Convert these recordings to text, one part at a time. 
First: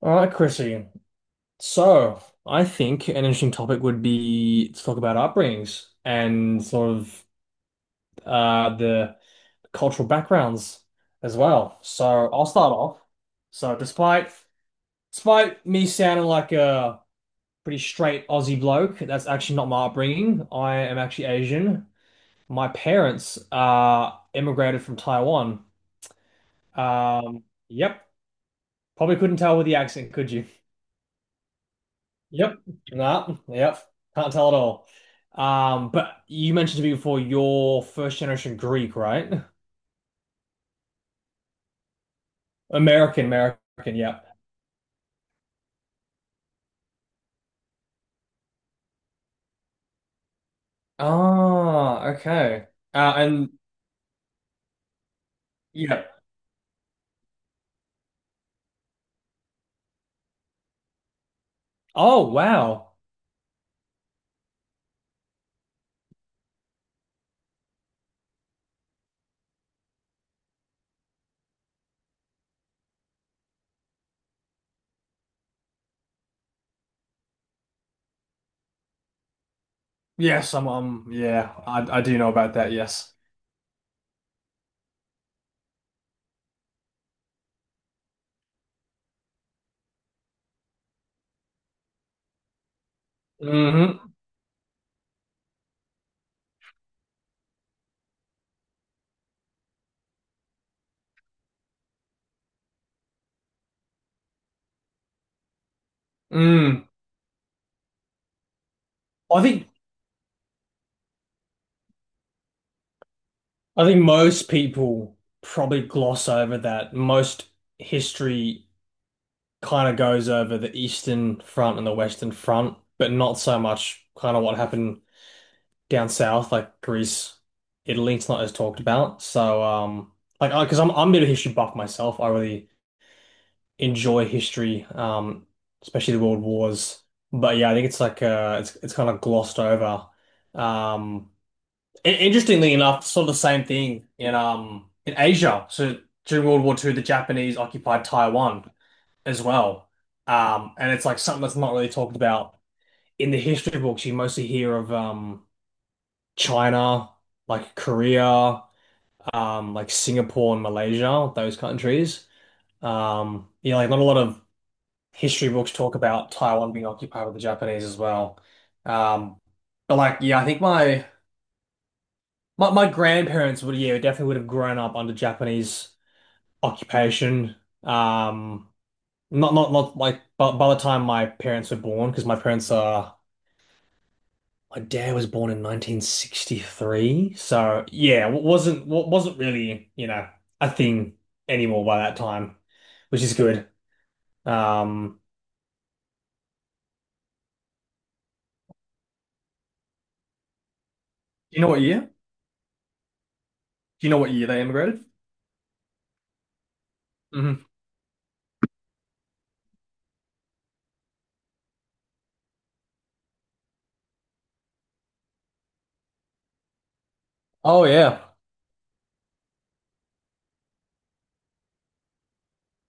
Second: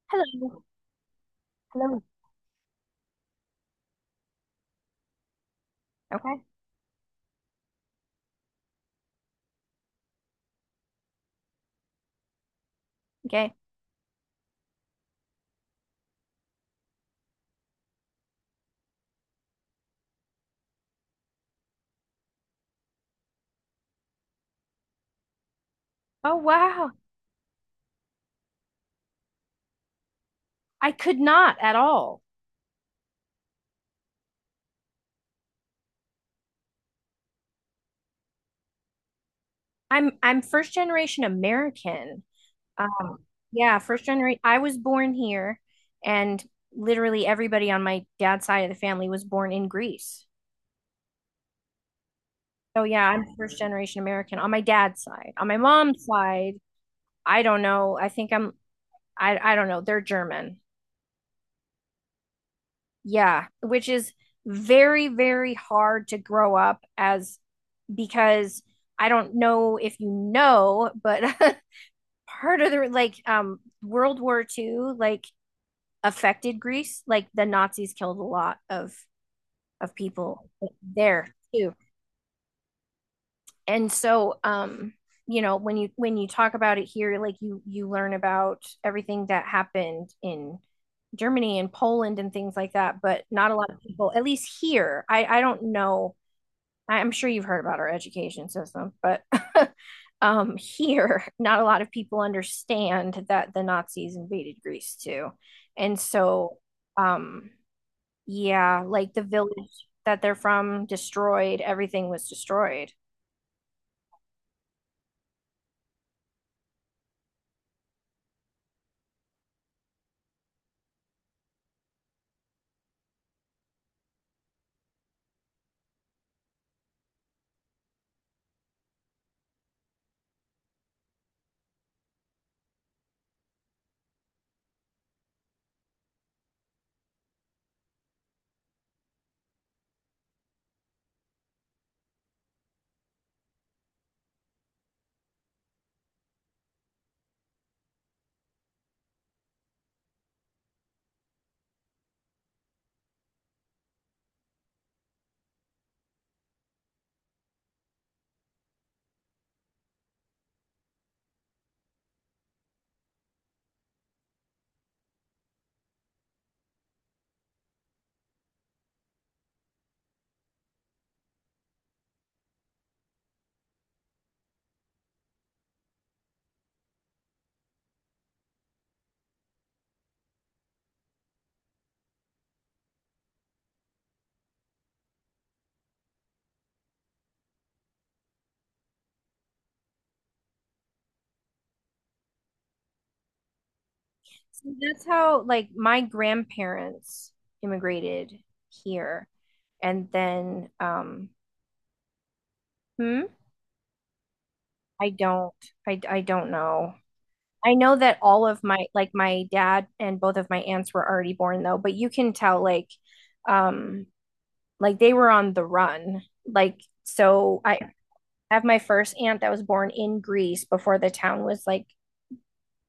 All right, Hello. Chrissy. Hello. So, I think an interesting topic would be to talk about upbringings Okay. and sort of the cultural backgrounds as well. So, I'll start off. Okay. So, despite me sounding like a pretty straight Aussie bloke, that's actually not my upbringing. I am actually Asian. My parents immigrated from Taiwan. Oh wow. Um, yep, probably couldn't tell with the accent, could you? I could not at all. Yep. Nah, yep. Can't tell at all. But you mentioned to me before you're first generation Greek, right? I'm first generation American. Uh, American, yeah, American, first yep. generation. I was born here, and literally everybody on my dad's side of the family was born in Greece. Ah, okay. So yeah, Uh, I'm first and generation American on my dad's side. On my yeah. mom's side, I don't know. I think I'm I don't know. They're German. Oh, wow. Yeah, which is very hard to grow up as because I don't know if you know, but part of the like World War Two like affected Greece. Like the Nazis killed a lot of people Yes, there too. I do know about that, yes. And so, you know, when you talk about it here, like you learn about everything that happened in Germany and Poland and things like that, but not a lot of Hmm. people, at least here. I don't know, I'm sure you've heard about our education system, but here, not a lot of people understand that the Nazis invaded Greece too. And so, Mm. um, yeah, like the I think village that they're from destroyed, everything was destroyed. I think most people probably gloss over that. Most history kind of goes over the Eastern Front and the Western Front, but not so much kind of what happened down south, like Greece, Italy, it's not as talked about. So, like, because I'm a bit of a history buff myself. I really enjoy history, especially the World Wars. But yeah, I think it's it's kind of glossed over. Um, Interestingly enough, sort of the same thing in Asia. So during World War Two, the Japanese occupied Taiwan as well. And it's like something that's not really talked about in the history books. You mostly hear of China, like Korea, like Singapore and Malaysia, those countries. Yeah, like not a lot of history books talk about Taiwan being occupied with the Japanese as well. Um, but like, yeah, I think my grandparents would, yeah, definitely would have grown up under Japanese occupation. Um, not like by the time my parents were born, because my parents are my dad was born in 1963, so yeah, wasn't really, you know, a thing anymore by that time, which is good. So that's Um, how, like, my grandparents immigrated here. And then, Do you know what year? hmm, Do you know what year they immigrated? I don't, I don't know. Mhm. I know that all of my, like, my dad and both of my aunts were already born though, but you can tell, like, um like they were on the run. Like, so I Oh yeah. have my first aunt that was born in Greece before the town was, like,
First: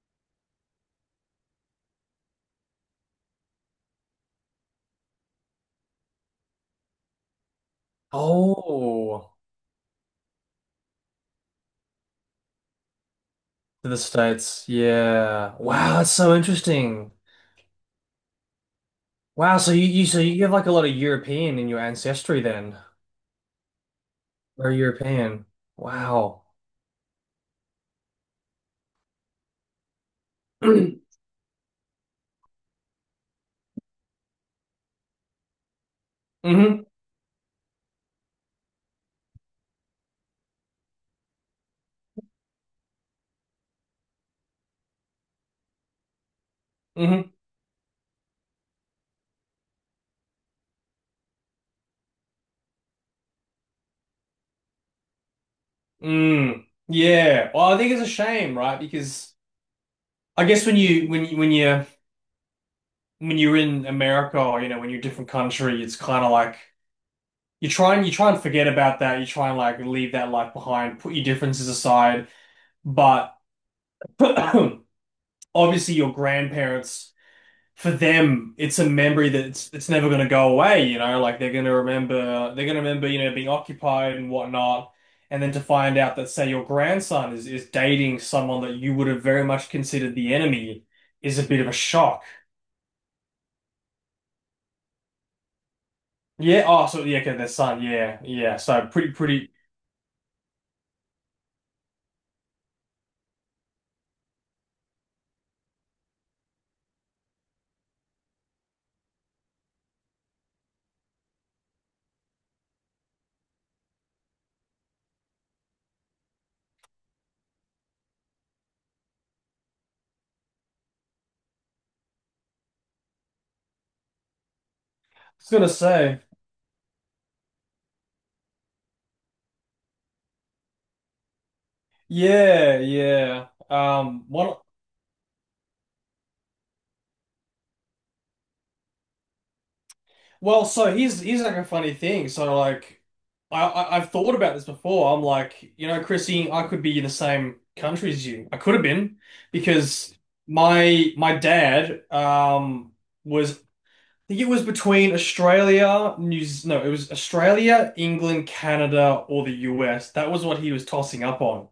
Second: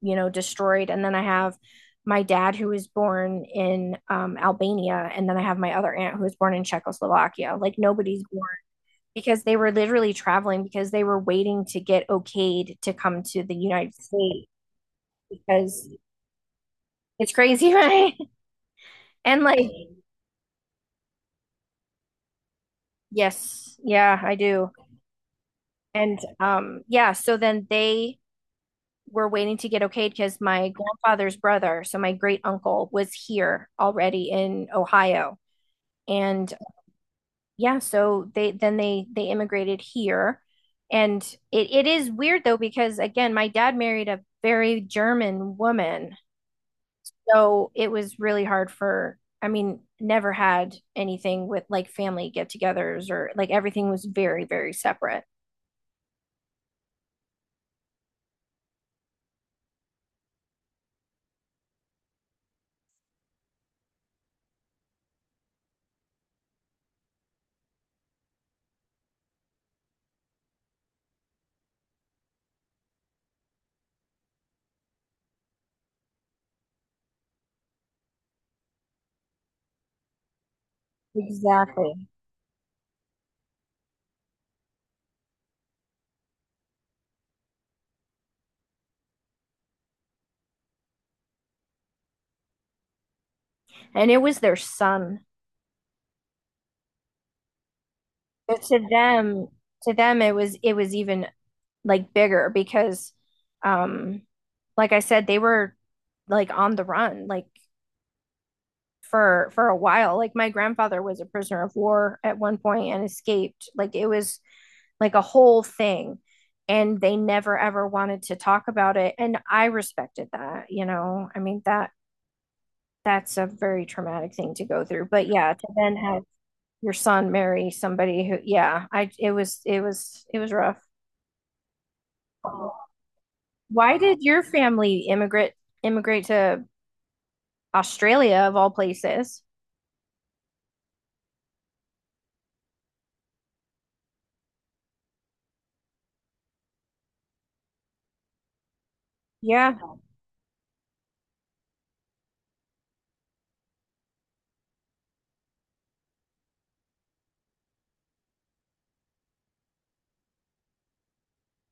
you know, destroyed, and then I have my dad who was born in Albania, and then I have my other aunt who was born in Czechoslovakia. Like nobody's born Oh, because they were literally traveling because they were waiting to get okayed to come to the to United the States States. Yeah. because Wow, that's so interesting. it's crazy, right? And Wow, like, so you so you have like a lot of European in your ancestry then. yes, yeah, I do. Very European. And Wow. Yeah, so then they were waiting to get okayed because my grandfather's brother, so my great uncle, was here already in Ohio. And Mm-hmm. yeah, so they, then they immigrated here. And it is weird though, because again, my dad married a very German woman. Mm-hmm. So it was really hard for, I mean, never had anything with like family get-togethers, or like everything was very, very separate. Mm. Yeah. Well, I think it's a shame, right? Because I guess when you when you when you when you're in America, or you know when you're a different country, it's kind of like you try and forget about that. You try and like leave that life behind, put your differences aside. But obviously, your grandparents, for them, it's a memory that's it's never going to go away. You know, like they're going to Exactly. remember they're going to remember you know being occupied and whatnot. And then to find out that, say, your grandson is dating someone that you would have very much considered the enemy is a bit of a shock. And it was their son. Yeah. Oh, so yeah, okay, their son. Yeah, yeah. But So pretty, pretty. to them it was, it was even like bigger because, um like I said, they were like on the run, like for a while. Like my grandfather was a prisoner of war at one point and escaped. Like it was like a whole thing. And they never ever wanted to talk about it. And I respected that, you know. I mean, that that's a very traumatic thing to go through. I But was yeah, to gonna then say, have your son marry somebody who, yeah, I it was, it was rough. yeah, yeah. Why did your One. family immigrate to Australia of all places? Well, so here's like a funny thing. So like, I've thought about this before. I'm like, you know, Chrissy, I could be in the same country as you. I could have been Yeah. because my dad was I think it was between Australia, no, it was Australia, England, Canada, or the US. That was what he was tossing up on.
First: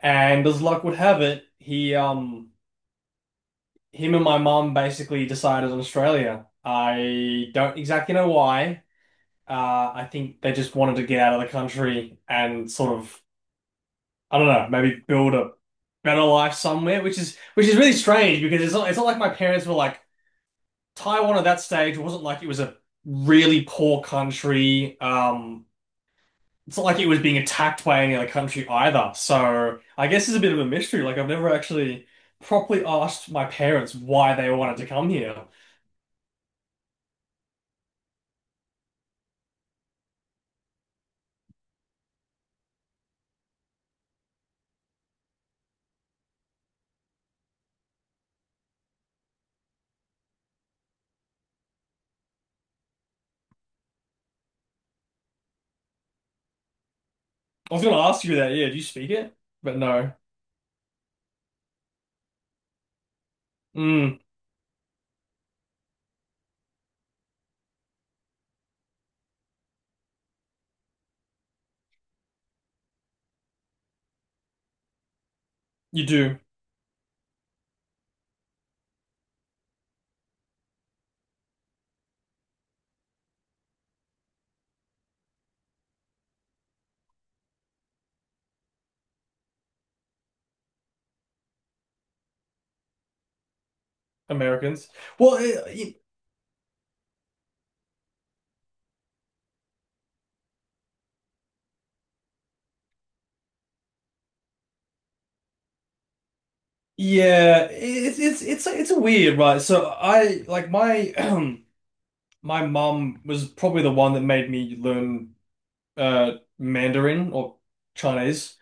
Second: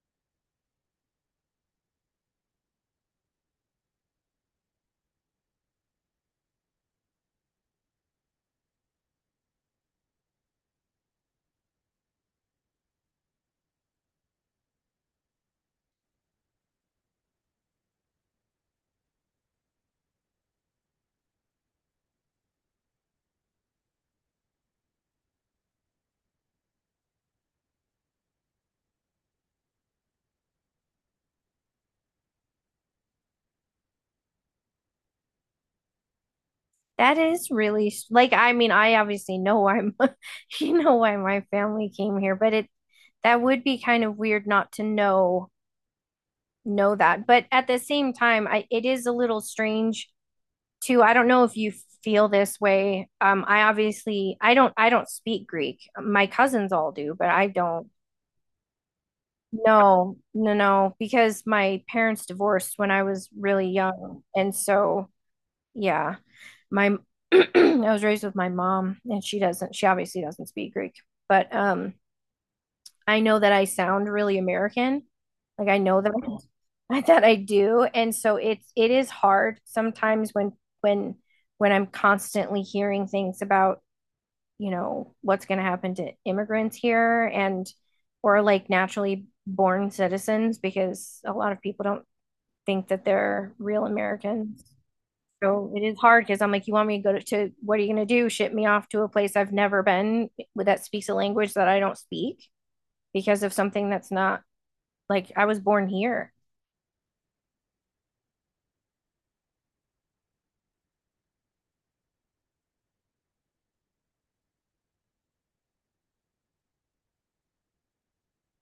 And as luck would have it, he him and my mum basically decided on Australia. I don't exactly know why. I think they just wanted to get out of the country and sort of I don't know, maybe build a better life somewhere, which is really strange because it's not like my parents were like Taiwan at that stage. It wasn't like it was a really poor country. It's not like he was being attacked by any other country either. So I guess it's a bit of a mystery. Like I've never actually properly asked my parents why they wanted to come here. That is really, like, I mean, I obviously know why my-- you know, why my family came here, but it, that would be kind of weird not to know that. But at the same time, I it is a little strange too. I don't know if you feel this way. I obviously, I don't I don't speak Greek. My cousins all do, but I I was don't. gonna ask you that, yeah, do you speak it? But no. No, no, no, because my parents divorced when I was really Mm, young, and so yeah, my I was raised with my mom, and she doesn't, she obviously doesn't speak Greek. But I know that I sound really American. Like I know you that do, I, that I do. And so it's, it is hard sometimes when when I'm constantly hearing things about, you know, what's going to happen to immigrants here, and or like naturally born citizens, because a lot of people don't think that they're real Americans. Americans. Well, So it is hard because I'm like, you want me to go to, what are you going to do? Ship me off to a place I've never been with, that speaks a language that I don't speak, because of something that's not, like, I was born here. yeah, it's it's it's a weird, right? So I like my my mum was probably the one that made me learn uh Mandarin or Chinese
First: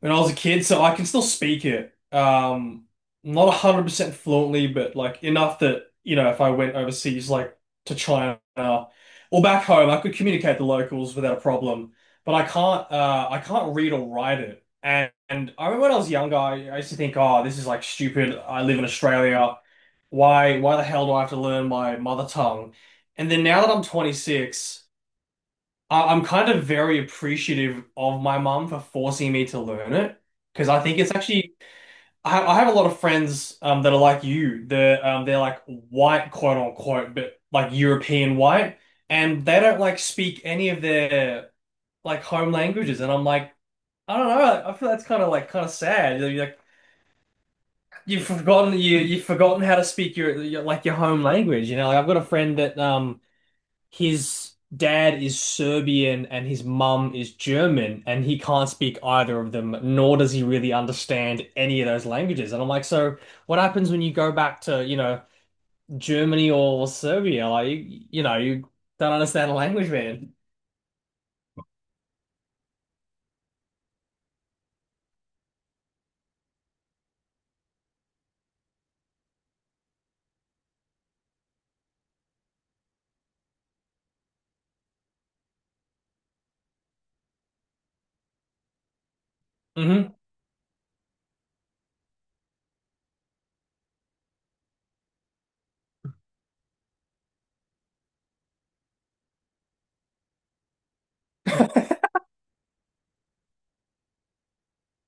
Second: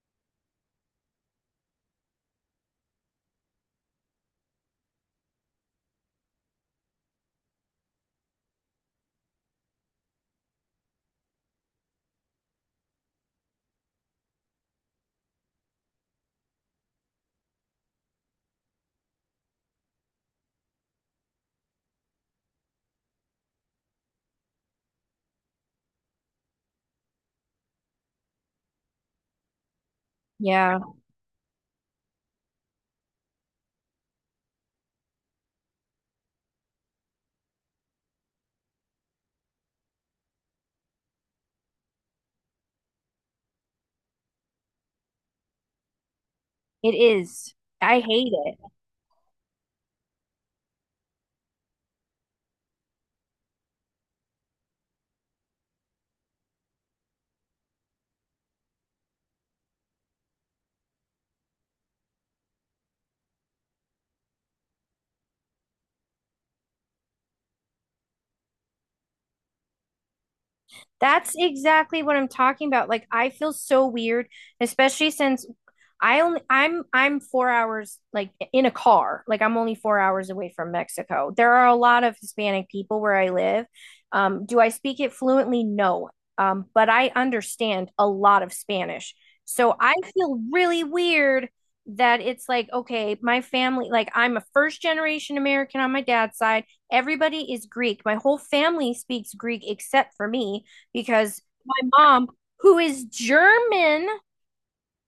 when I was a kid, so I can still speak it. Not 100% fluently, but like enough that, you know, if I went overseas, like to China or back home, I could communicate the locals without a problem. But I can't read or write it. And I remember when I was younger, I used to think, oh, this is like stupid. I live in Australia. Why the hell do I have to learn my mother tongue? And then now that I'm 26, I'm kind of very appreciative of my mum for forcing me to learn it because Yeah, I think it's actually I have a lot of friends that are like you. They're like white, quote unquote, but like European white, and they don't like speak any of their like home languages. And I'm like, I don't know. I feel that's kind of like kind of sad. You're like it is. I hate it. You you've forgotten how to speak your like your home language. You know, like I've got a friend that his dad is Serbian and his mum is German, and he can't speak either of them, nor does he really understand any of those languages. And I'm like, so what happens when you go back to, you know, Germany or Serbia? Like, you know, you don't understand the language, man. That's exactly what I'm talking about. Like I feel so weird, especially since I only, I'm 4 hours, like, in a car. Like I'm only 4 hours away from Mexico. There are a lot of Hispanic people where I live. Do I speak it fluently? No. But I understand a lot of Spanish. So I Hmm. feel really weird that it's like, okay, my family, like I'm a first generation American on my dad's side. Everybody is Greek. My whole family speaks Greek except for me, because my mom, who is German,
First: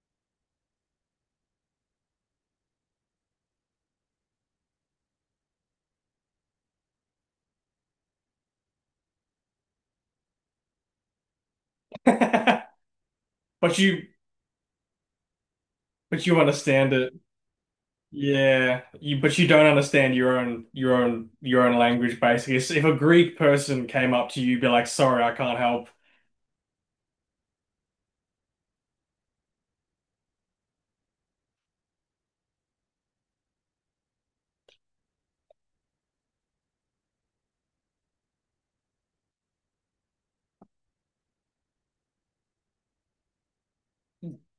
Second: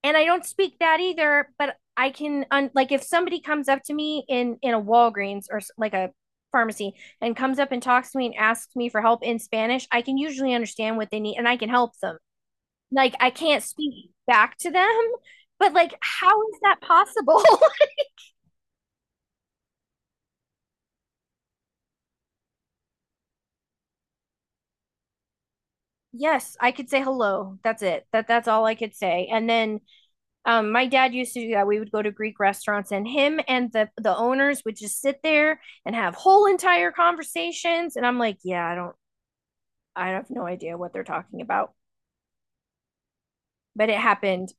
and I don't speak that either, but I can un-- like if somebody comes up to me in a Walgreens or like a pharmacy and comes up and talks to me and asks me for help in Spanish, I can usually understand what they need and I can help them. Like I can't But speak back to them, but like but you how is that understand it. possible? Yeah, but you don't understand your own language basically. So if a Greek person came up to you, be like, "Sorry, I can't help." Yes, I could say hello. That's it. That's all I could say. And then, my dad used to do that. We would go to Greek restaurants, and him and the owners would just sit there and have whole entire conversations. And I'm like, yeah, I don't, I have no idea what they're talking about, but it happened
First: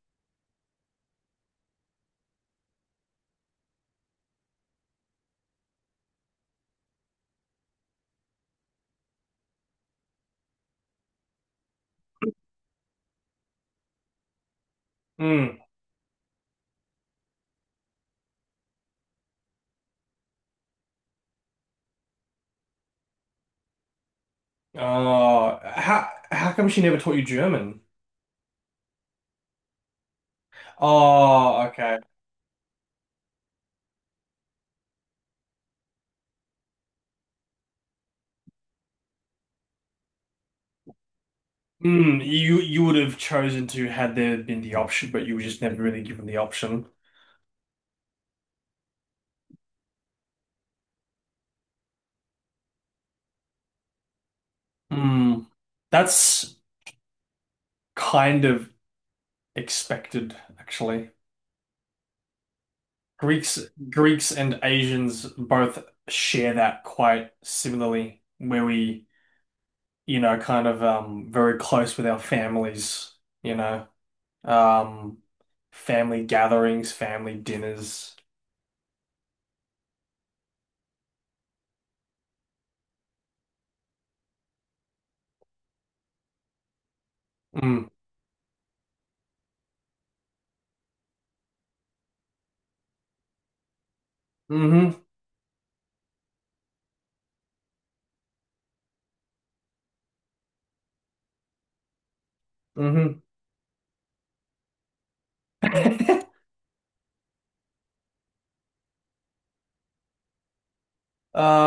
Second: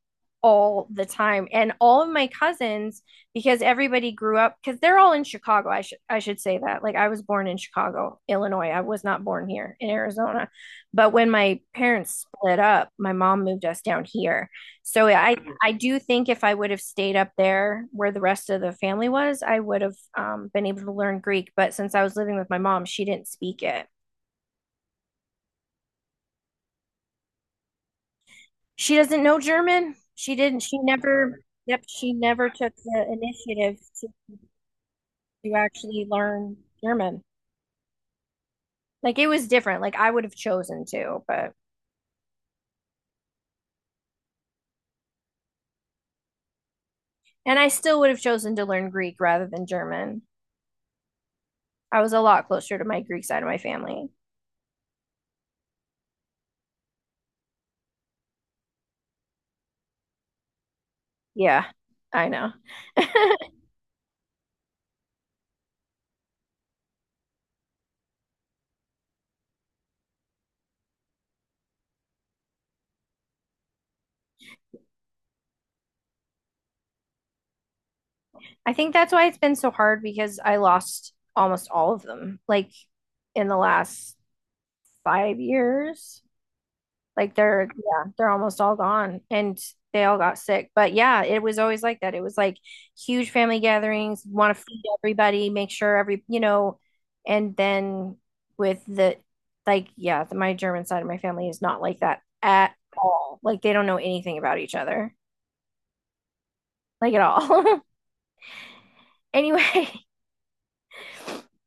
all the time. And all of my cousins, because everybody grew up, because they're all in Chicago. I should say that. Like I was born in Chicago, Illinois. I was not born here in Arizona. But when my parents split up, my mom moved us down here. So Hmm. I do think if I would have stayed up there where the rest of the family was, I would have, been able to learn Greek. But since I was living with my mom, she didn't speak it. Oh, how come she never taught you German? She doesn't know German. She didn't. She never. Oh, Yep. okay. She never took the initiative to actually learn German. Like it was different. Like I would have chosen to. But Mm, you would have chosen to had there been the option, but you were just never really given the option. and I still would have chosen to learn Greek rather than German. I was a lot closer to my Greek side of my family. Mm, that's kind of expected, actually. Yeah, I know. Greeks Greeks and Asians both share that quite similarly, where we, you know, kind of very close with our families, you know, um family gatherings, family dinners. I think that's why it's been so hard, because I lost almost all of them, like in the last 5 years. Like they're, Mm. yeah, they're almost all gone, and they all got sick. But yeah, it was always like that. It was like huge family gatherings, want Hmm. to feed Mm-hmm. everybody, make sure every, you know, and then with the, like, yeah, the, my German side of my family is not like that at Mm-hmm. all. Like they don't know anything about each other, like at all. Anyway, uh,